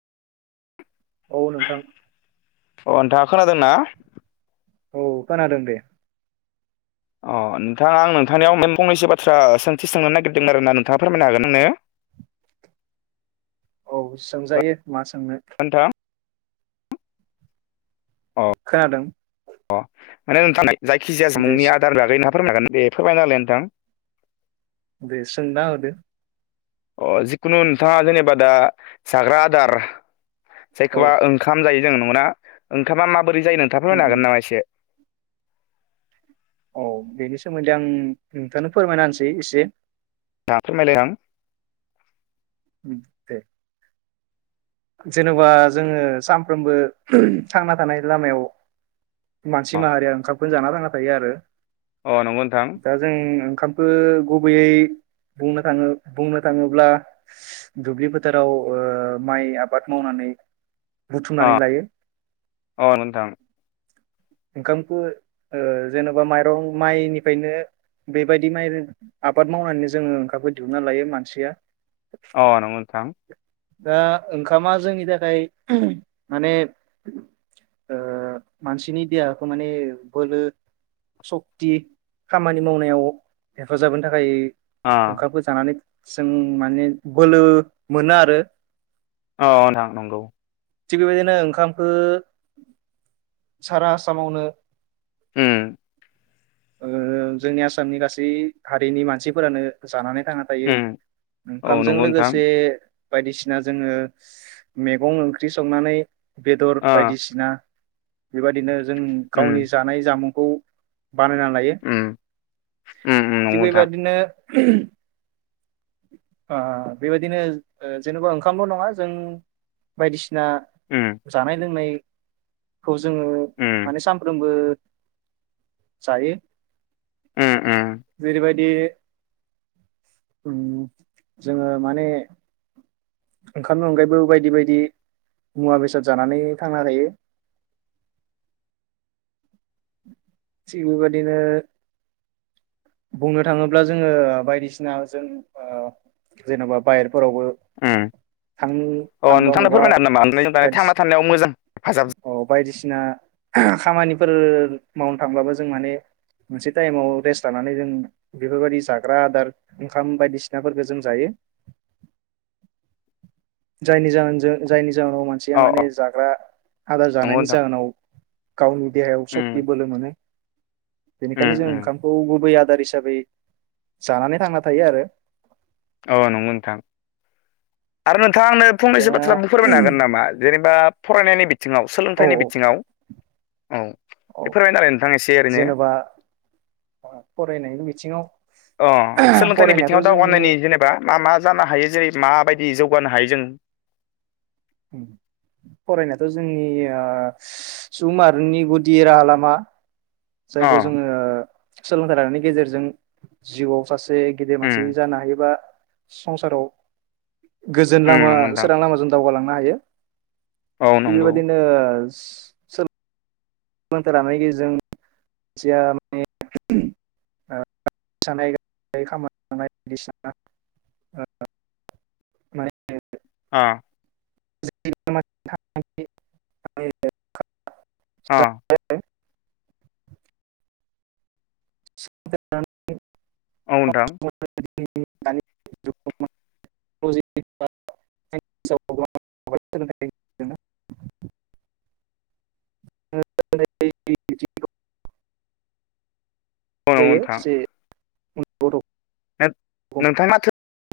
औ नोंथां। अ नोंथाङा खोनादोंना? औ खोनादों दे। अ नोंथाङा आं नोंथांनियाव फंनैसो बाथ्रा सोंथि सोंनो नागिरदोंमोन आरोना नोंथाङा फोरमायनो हागोन नोङो। औ सोमजायो। मा सोंनो नोंथां अ खोनादों? अ माने नोंथां जायखिजाया दे जामुंनि आदार बागै ना। फोरमायगोन दे फोरमायनाहोलाय नोंथां। दे सोंना होदो अ जिखुनु नोंथाङा जेनेबा दा जाग्रा आदार औ जायखौबा ओंखाम जायो। जों नङा ओंखामा मा माबोरैजायो नोंथां उम फोरमायनो उम हागोन नामा एसे औ बेनि सोमोन्दै आं नोंथांनो फोरमायनाहोनोसै एसे दा फोरमायलाय आं उम दे जेन'बा जोङो सानफ्रोमबो थांना थानाय लामायाव मानसि माहारिया ओंखाम खौ जाना थांना थायो आरो अ नंगौ नोंथां। दा जों ओंखामखौ गुबैयै बुंनो थाङो बुंनो थाङोब्ला दुब्लि फोथाराव ओ माइ आब बाद मावनानै अ बुथुमनानै लायो अ नोंथां। ओंखामखौ ओ जेन'बा माइरं माइनिफ्रायनो बेबायदि माइ आबाद मावनानैनो जोङो ओंखामखौ दिहुनना लायो मानसिया। अ नोंगौ नोंथां। दा ओंखामा जोंनि थाखाय माने ओ मानसिनि देहाखौ माने बोलो सक्ति खामानि मावनायाव हेफाजाब होनो थाखाय अ ओंखामखौ जानानै जों माने बोलो मोनो आरो औ नोंथां नंगौ थिग बेबायदिनो ओंखामखो सारा आसामाव नो होम जोंनि आसामनि गासै हारिनि मानसिफोरानो जानानै थांना थायो उम औ ओंखामजों नंगौ नोंथां लोगोसे बायदिसिना जोङो मैगं ओंख्रि संनानै बेदर अ बायदिसिना बेबायदिनो जों उम गावनि जानाय जामुं खौ बानायना लायो उम उम थिग नंगौ नोंथां बेबादिनो बेबायदिनो जेनेबा ओंखामल' नङा जों बायदिसिन सिना उम जानाय लोंनाय खौ उम जोङो फ्रोमबो जायो। उम उम जेरैबाय [unintelligible] जोङो माने ओंखामनि अनगायैबो बायदि बायदि मुवा बेसाद जानानै थांना थायो। थिग बेबायदिनो बुंनो थाङोब्ला जोङो बायदिसिना जों जेन'बा बायेर उम अ थांबा नोंथांनो मबा फोरमायनो [unintelligible] नामा बायदिसि थांना थानायाव मोजां [unintelligible] अ बायदिसिना खामानिफोर मावनो थांब्लाबो जों माने मोनसे टाइमाव रेस्ट लानानै जों बेफोरबायदि जाग्रा आदार ओंखाम बायदिसिनाफोरखौ जों जायो। जायनि जाहोन जो जायनि जाउनाव मानसिया अ अ माने जाग्रा आदार नंगौ जानायनि नोंथां जाहोनाव गावनि देहायाव सख्ति उम बोलो मोनो उम बेनिखायनो जों उम ओंखामखौ गुबै आदार हिसाबै हिसाबै जानानै थांना थायो आरो औ नंगौ नोंथां आरोना नोंथां आ आंनो दा फंनैसो बाथ्रा बुं फोरमाय हागोन नामा जेनेबा फरायनायनि बि बिथिङाव औ सोलोंथाइनि बिथिङाव औ औ बे फोरमायनो आरो नोंथां एसे ओरैनो जेनेबा फरायनायनि बिथिङाव अ सोलोंथाइनि फरायनायाथ' बिथिङाव जोंनि दावगानायनि जेनेबा मा मा जानो हायो जेरै माबायदि जौगानो हायो जों फरायनायाथ' जोंनि सुबुंमाहारिनि गुदि राहा लामा। अ जायखौ जोङो सोलोंथाइ लानायनि गेजेरजों जिउआव सास जे गिदिर मानसि उम जानो हायोबा संसाराव गोजोन उम लामा नंगौ नोंथां सोरां लामाजों दावगालांनो मायो। औ नंगौ बेबायदिनो सोल सोलोंथाइ लानायनि गेजेरजों [unintelligible] [unintelligible] अ। [unintelligible] अ। [unintelligible] औ नोंथां। [unintelligible] [unintelligible] औ नंगौ जायो नोंथां जे बर'। नोंथाङा माथो